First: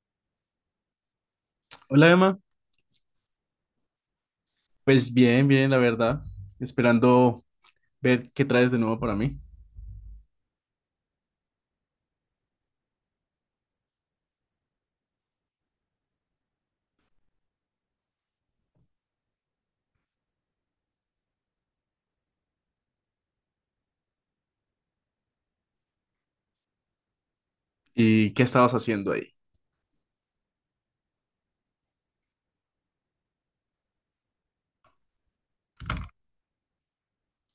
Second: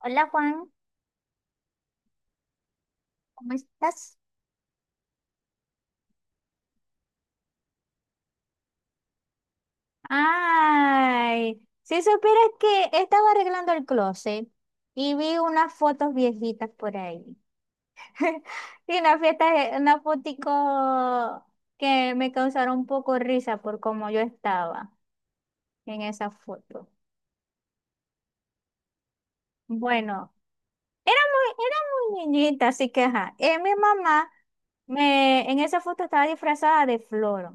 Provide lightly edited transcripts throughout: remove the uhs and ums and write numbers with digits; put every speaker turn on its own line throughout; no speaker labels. Hola Juan,
Hola Emma,
¿cómo estás?
pues bien, bien, la verdad. Esperando ver qué traes de nuevo para mí.
Ay, si supieras que estaba arreglando el closet y vi unas fotos viejitas por ahí. Y una fiesta, una fotico que me causaron un poco risa por cómo yo estaba en esa foto.
Y qué estabas haciendo ahí.
Bueno, era era muy niñita, así que ajá. Mi mamá me, en esa foto estaba disfrazada de flor.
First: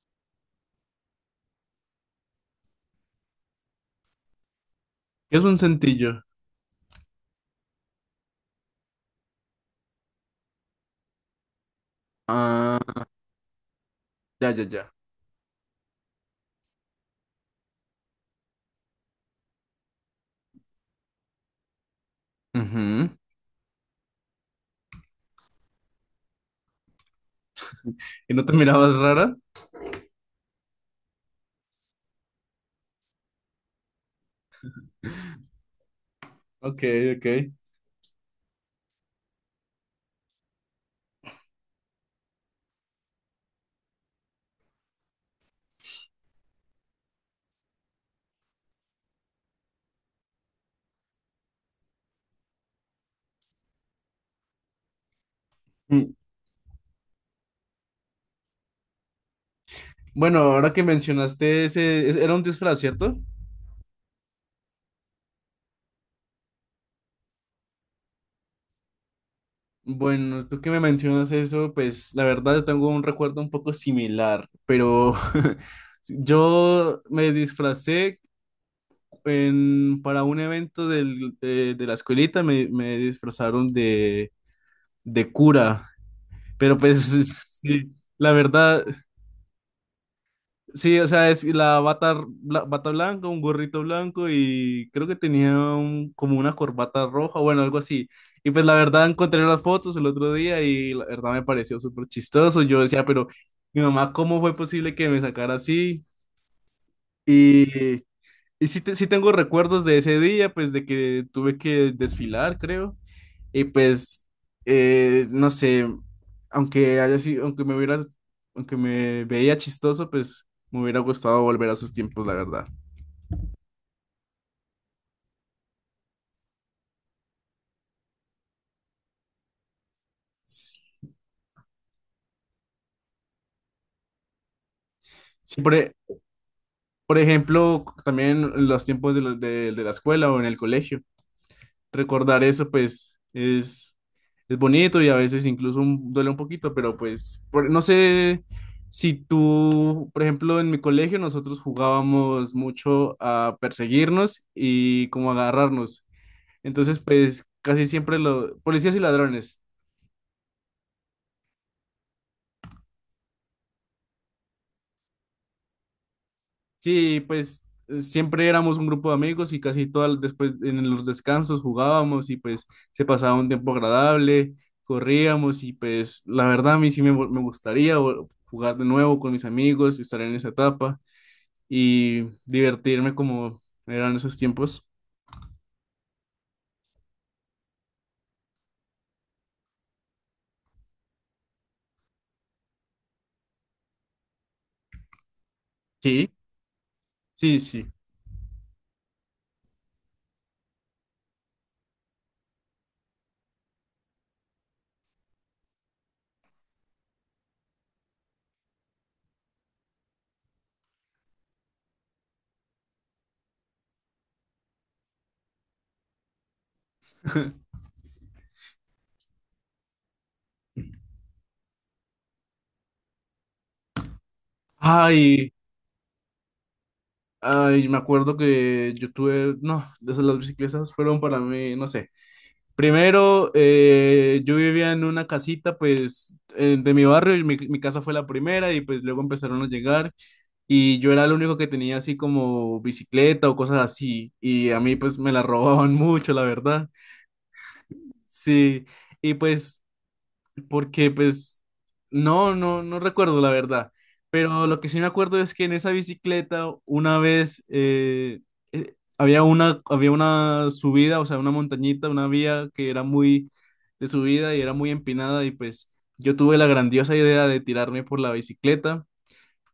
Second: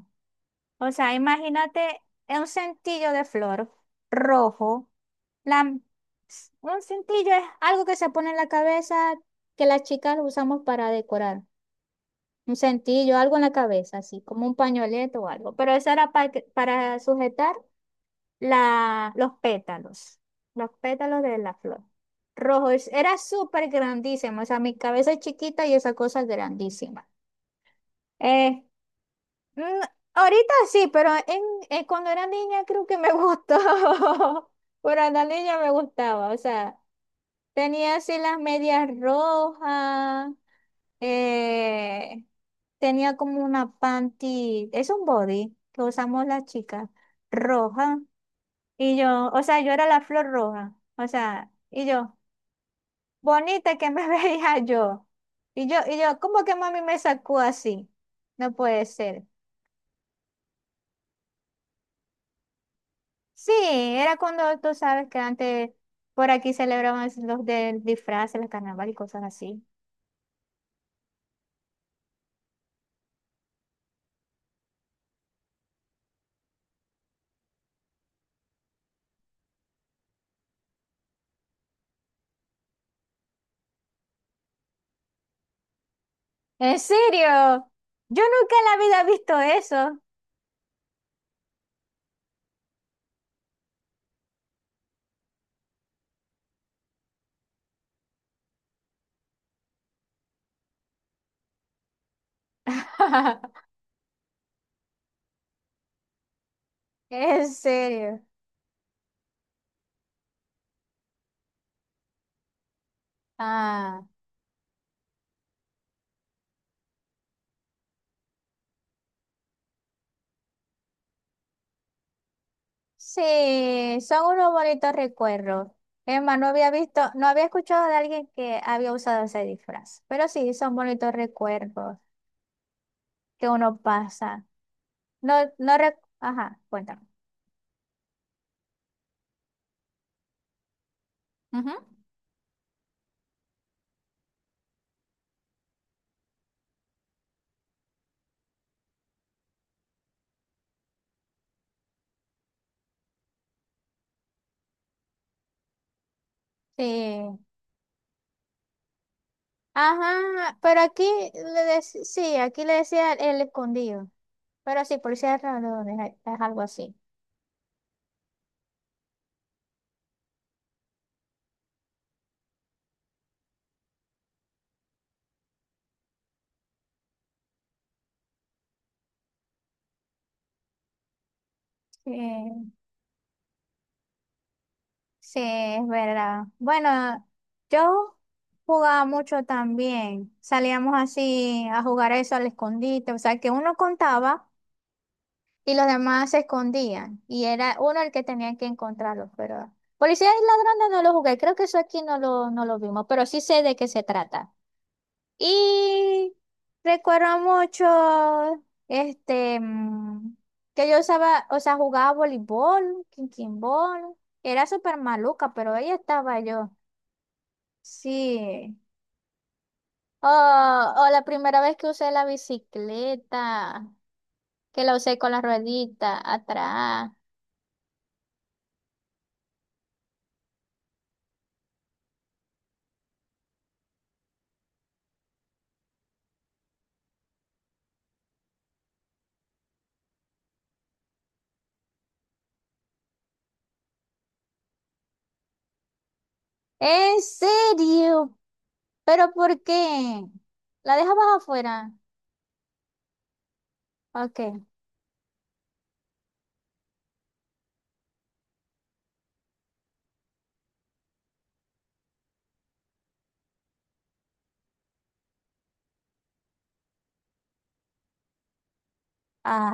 O sea, imagínate un centillo de flor rojo.
¿Qué es un
La,
centillo?
un cintillo es algo que se pone en la cabeza que las chicas lo usamos para decorar. Un
Ah,
cintillo, algo en la cabeza, así como
ya,
un
ya, ya.
pañoleto o algo. Pero eso era para sujetar la, los pétalos de la flor. Rojo,
Ujú.
era súper grandísimo. O sea, mi cabeza es chiquita y esa cosa es grandísima.
¿Y no te
Eh,
mirabas rara?
mm, ahorita sí, pero cuando era niña creo que me gustó. Cuando era niña me gustaba, o sea.
Ok, ok.
Tenía así las medias rojas, eh, tenía como una panty, es un body que usamos las chicas, roja. Y yo, o sea, yo era la flor roja, o sea, y yo, bonita que me veía yo. Y yo, y
Mm.
yo, ¿cómo que mami me sacó así? No puede ser.
Bueno, ahora que mencionaste era un disfraz, ¿cierto?
Sí, era cuando tú sabes que antes por aquí celebraban los del disfraz, el carnaval y cosas así.
Bueno, tú que me mencionas eso, pues la verdad yo tengo un recuerdo un poco similar, pero yo me disfracé para un evento de la escuelita me disfrazaron de cura, pero
¿En
pues
serio?
sí,
Yo
la
nunca en
verdad,
la vida he visto eso.
sí, o sea, es la bata, bata blanca, un gorrito blanco y creo que tenía como una corbata roja, bueno, algo así. Y pues la verdad encontré las fotos el otro día y la verdad me pareció súper chistoso. Yo decía, pero mi mamá, ¿cómo fue posible que me sacara así?
¿En
Y
serio?
Y sí, sí tengo recuerdos de ese día, pues de que tuve que desfilar, creo. Y
Ah,
pues, no sé, aunque haya sido, aunque me veía chistoso, pues me hubiera gustado volver a esos tiempos, la verdad.
sí, son unos bonitos recuerdos. Emma, no había visto, no había escuchado de alguien que había usado ese disfraz, pero sí, son bonitos recuerdos que uno pasa. No,
Sí,
no, rec- ajá, cuéntame.
por ejemplo, también en los tiempos de la escuela o en el colegio.
Ujú.
Recordar eso, pues, es bonito y a veces incluso duele un poquito, pero no sé si tú, por ejemplo, en mi colegio nosotros jugábamos mucho a perseguirnos y como agarrarnos.
Sí,
Entonces, pues casi siempre los policías y ladrones.
ajá, pero aquí sí, aquí le decía el escondido, pero sí, por cierto, no, es algo así.
Sí, pues siempre éramos un grupo de amigos y casi todas después en los descansos jugábamos y pues se pasaba un tiempo agradable, corríamos y pues la verdad a mí sí me gustaría jugar de nuevo con mis amigos, estar en esa etapa y
Sí.
divertirme como eran esos tiempos.
Sí, es verdad. Bueno, yo jugaba mucho también. Salíamos así a jugar eso al escondite. O sea, que uno contaba y los demás
Sí,
se escondían. Y
sí,
era
sí.
uno el que tenía que encontrarlos. Pero policía y ladrones no lo jugué. Creo que eso aquí no lo vimos. Pero sí sé de qué se trata. Y recuerdo mucho, que yo usaba, o sea, jugaba voleibol, quinquinbol. Era súper maluca, pero ahí estaba yo. Sí. O la primera vez que usé la bicicleta, que la usé con la
Ay,
ruedita atrás.
ay, me acuerdo que yo tuve, no, esas las bicicletas fueron para mí, no sé. Primero, yo vivía en una casita, pues, de mi barrio y mi casa fue la primera y pues luego empezaron a llegar y yo era el único que tenía así como bicicleta o cosas así y a mí pues me la robaban mucho, la verdad.
¿En serio?
Sí,
¿Pero
y
por
pues
qué? ¿La
porque
dejabas
pues
afuera?
no recuerdo la verdad,
Ok.
pero lo que sí me acuerdo es que en esa bicicleta una vez había una subida, o sea, una montañita, una vía que era muy de subida y era muy empinada y pues yo tuve la grandiosa idea de tirarme por la bicicleta,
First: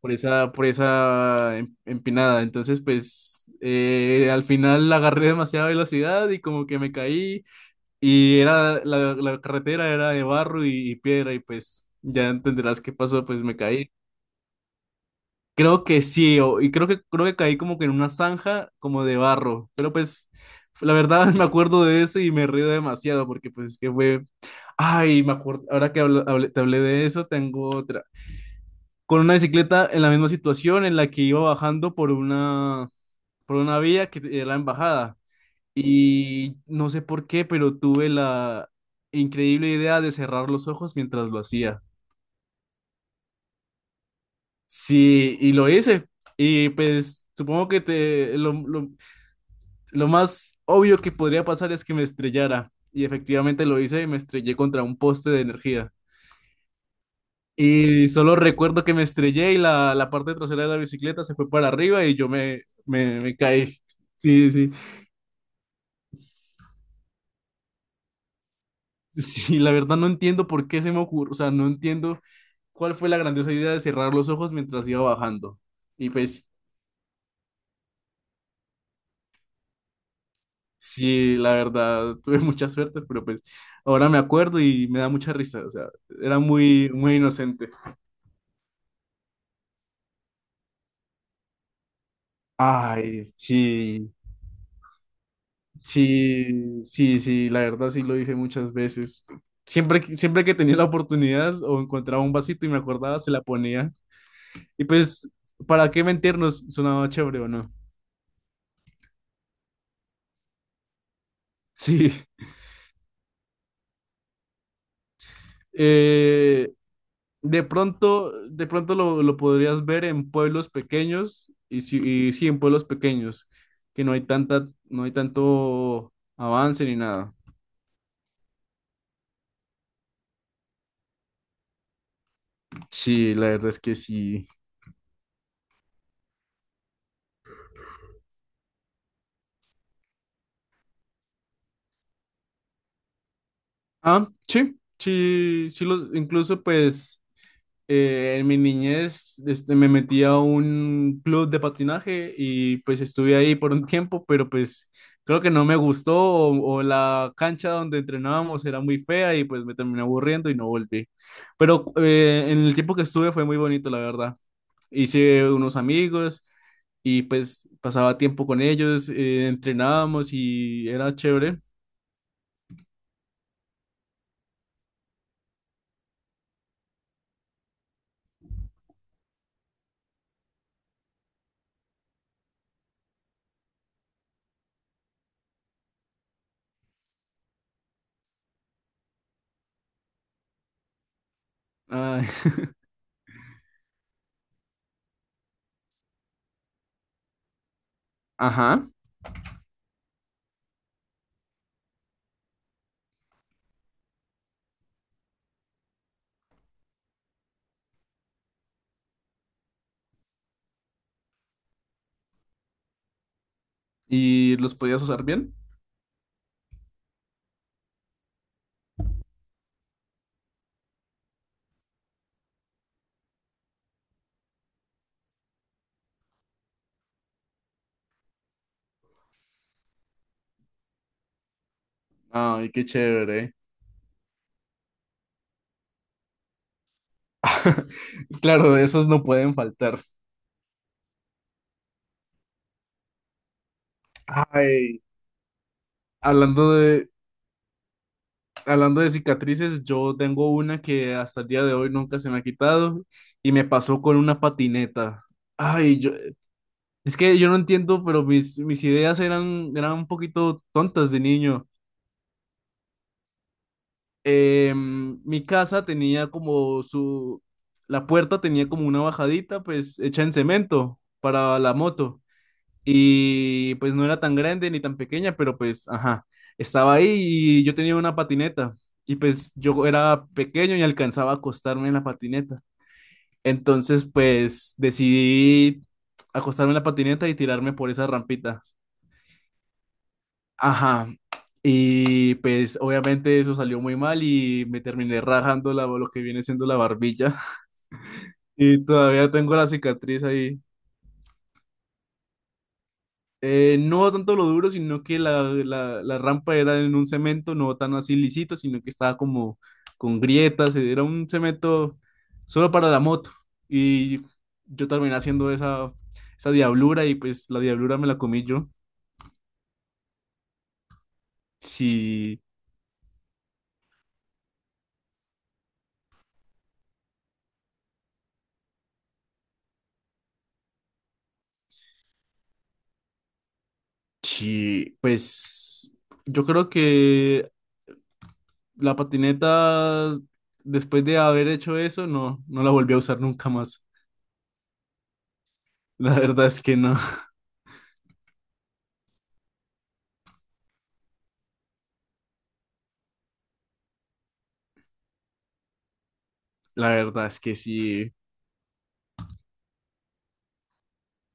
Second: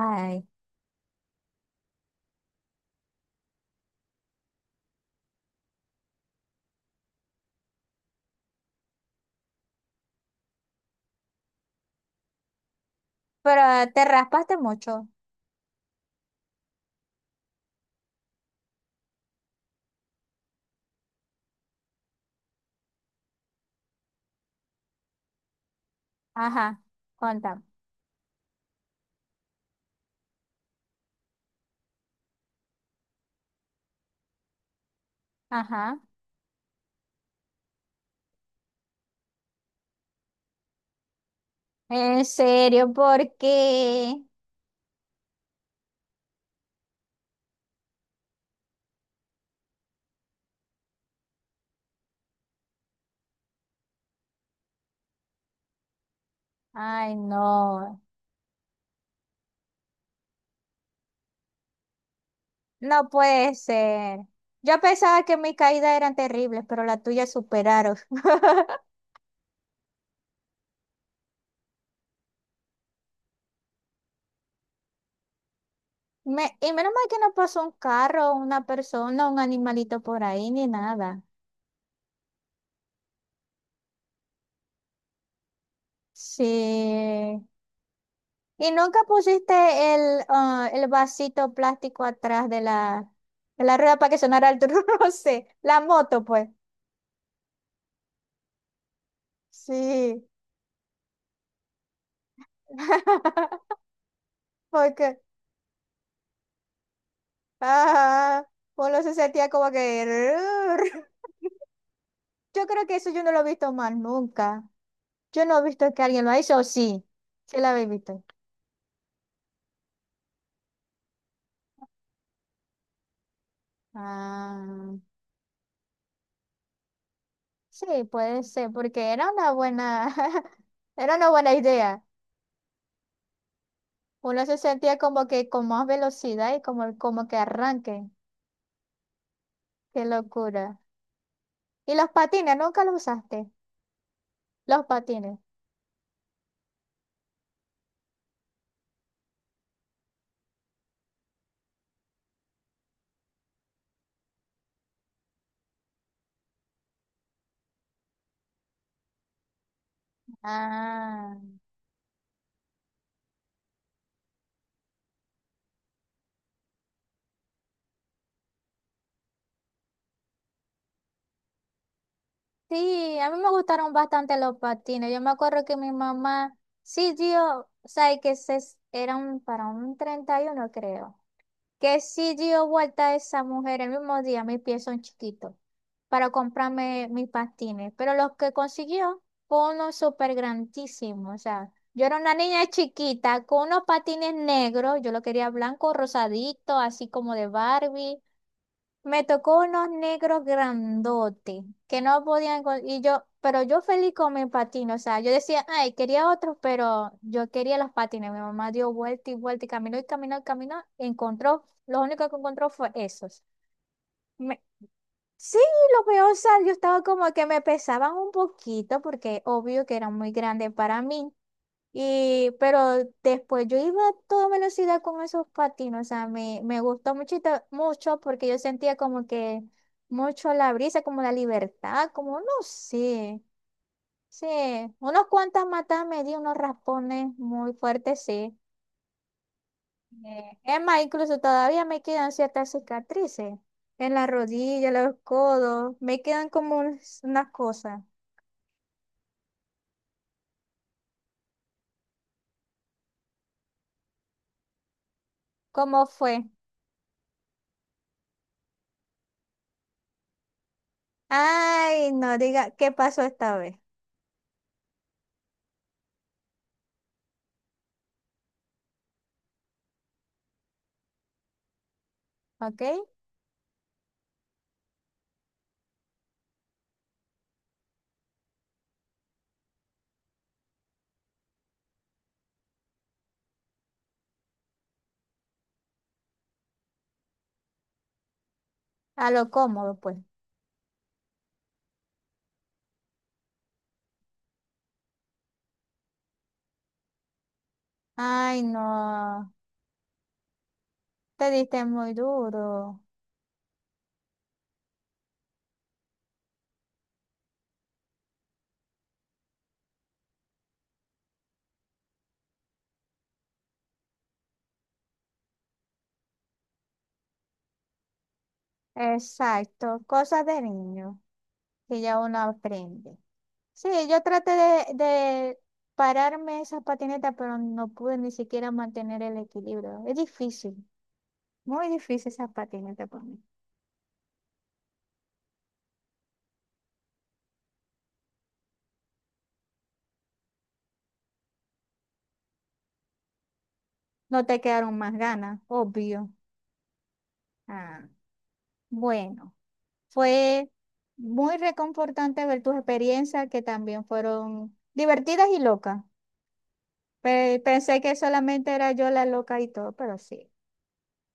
por esa empinada, entonces pues al final agarré demasiada velocidad y como que me caí y era la carretera era de barro y piedra y pues ya entenderás qué pasó, pues me caí.
pero te raspaste mucho.
Creo que sí, y creo que caí como que en una zanja como de barro, pero pues la verdad me acuerdo de eso y me río demasiado porque pues que fue, ay, me acuerdo, ahora que te hablé
Ajá,
de eso,
cuéntame.
tengo otra. Con una bicicleta en la misma situación en la que iba bajando por una vía que era la embajada.
Ajá.
Y no sé por qué, pero tuve la increíble idea de cerrar los ojos mientras lo hacía.
En serio, ¿por qué?
Sí, y lo hice. Y pues supongo que lo más obvio que podría pasar es que me estrellara. Y efectivamente lo hice y me estrellé contra un poste de energía.
Ay, no,
Y solo recuerdo que me estrellé y la parte trasera de la bicicleta se fue para arriba y yo
no
me
puede
caí.
ser.
Sí, sí.
Yo pensaba que mis caídas eran terribles, pero las tuyas superaron.
Sí, la verdad no entiendo por qué se me ocurrió, o sea, no entiendo cuál fue la grandiosa idea de cerrar los ojos mientras iba bajando. Y pues
Y menos mal que no pasó un carro, una persona, un animalito por ahí, ni nada.
sí, la verdad, tuve mucha suerte, pero pues ahora me acuerdo y me da mucha risa, o sea, era muy,
Sí.
muy inocente.
¿Y nunca pusiste el, ah, el vasito plástico atrás
Ay,
de la rueda para
sí,
que sonara el truce? La moto, pues.
sí, sí, sí, la verdad sí lo hice muchas veces. Siempre,
Sí.
siempre que tenía la oportunidad o encontraba un vasito y me acordaba, se la ponía. Y
Porque
pues, ¿para qué mentirnos? Sonaba chévere o no.
ajá. Uno se sentía como que... "Rrr".
Sí.
Yo creo que eso yo no lo he visto más nunca. Yo no he visto que alguien lo ha hecho,
Eh,
sí. Sí la habéis visto.
De pronto lo podrías ver en pueblos pequeños y sí, en pueblos pequeños, que no hay tanta,
Ah,
no hay tanto avance ni nada.
sí, puede ser, porque era una buena, era una buena idea.
Sí, la verdad es que
Uno
sí.
se sentía como que con más velocidad y como, como que arranque. Qué locura. Y los patines, nunca los usaste.
Ah, sí,
Los patines.
sí, sí los, incluso pues en mi niñez este, me metí a un club de patinaje y pues estuve ahí por un tiempo, pero pues creo que no me gustó o la cancha donde entrenábamos era muy fea y pues me terminé aburriendo y no volví.
Ah.
Pero en el tiempo que estuve fue muy bonito, la verdad. Hice unos amigos y pues pasaba tiempo con ellos, entrenábamos y era chévere.
Sí, a mí me gustaron bastante los patines. Yo me acuerdo que mi mamá sí dio, o sea, eran para un 31, creo, que sí dio vuelta a esa mujer el mismo día, mis pies son chiquitos, para comprarme mis patines. Pero los que consiguió fue uno súper grandísimo. O sea, yo era
Ay,
una niña chiquita con unos patines negros, yo lo quería blanco, rosadito, así como de Barbie.
ajá,
Me tocó unos negros grandotes que no podían con- y yo, pero yo feliz con mis patines, o sea, yo decía, ay, quería otros, pero yo quería los patines. Mi mamá dio vuelta y vuelta y caminó y caminó y caminó, encontró, lo único que encontró fue esos.
y
Me-
los podías usar bien.
sí, lo peor, o sea, yo estaba como que me pesaban un poquito porque obvio que eran muy grandes para mí. Y, pero después yo iba a toda velocidad con esos patines, o sea, me gustó muchito, mucho porque yo sentía como que mucho la brisa, como la libertad, como no
Ay, qué
sé,
chévere.
sí, unos cuantas matas me di, unos raspones muy fuertes, sí.
Claro, esos no pueden faltar.
Es más, incluso todavía me quedan ciertas cicatrices en la rodilla,
Ay,
los codos, me quedan
hablando
como
de,
unas cosas.
hablando de cicatrices, yo tengo una que hasta el día de hoy nunca se me ha quitado y me pasó con una patineta. Ay,
¿Cómo
yo,
fue?
es que yo no entiendo, pero mis ideas eran, eran un poquito tontas de niño.
Ay, no diga, ¿qué pasó esta vez?
Mi casa tenía como su, la puerta tenía como una bajadita, pues hecha en cemento para la moto.
¿Ok?
Y pues no era tan grande ni tan pequeña, pero pues, ajá, estaba ahí y yo tenía una patineta. Y pues yo era pequeño y alcanzaba a acostarme en la patineta. Entonces, pues decidí acostarme en la patineta y tirarme por esa rampita.
A lo cómodo, pues.
Ajá. Y pues obviamente eso salió muy mal y me terminé rajando la, lo que viene siendo la barbilla.
Ay,
Y todavía
no,
tengo la cicatriz ahí.
te diste muy duro.
No tanto lo duro, sino que la rampa era en un cemento no tan así lisito, sino que estaba como con grietas, era un cemento solo para la moto. Y yo terminé haciendo esa, esa diablura y pues la diablura me la comí yo.
Exacto, cosas de niño que ya uno
Sí,
aprende. Sí, yo traté de pararme esas patinetas, pero no pude ni siquiera mantener el equilibrio. Es difícil, muy difícil esas patinetas para mí.
sí, pues yo creo que la patineta, después de haber hecho eso, no, no la volví a usar nunca más.
No te quedaron más ganas,
La
obvio.
verdad es que no,
Ah, bueno, fue muy reconfortante ver tus experiencias que también fueron divertidas y locas.
la verdad es que
Pensé
sí,
que solamente era yo la loca y todo, pero sí.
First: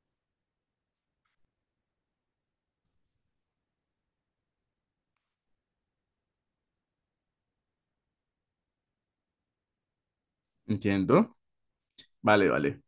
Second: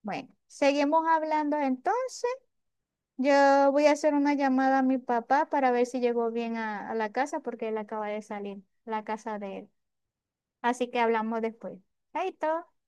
Bueno, seguimos hablando entonces. Yo voy a hacer una llamada a mi papá para ver si llegó bien a la casa porque él acaba de salir, la casa de él. Así que
entiendo.
hablamos después. Chaito.
Vale, vale.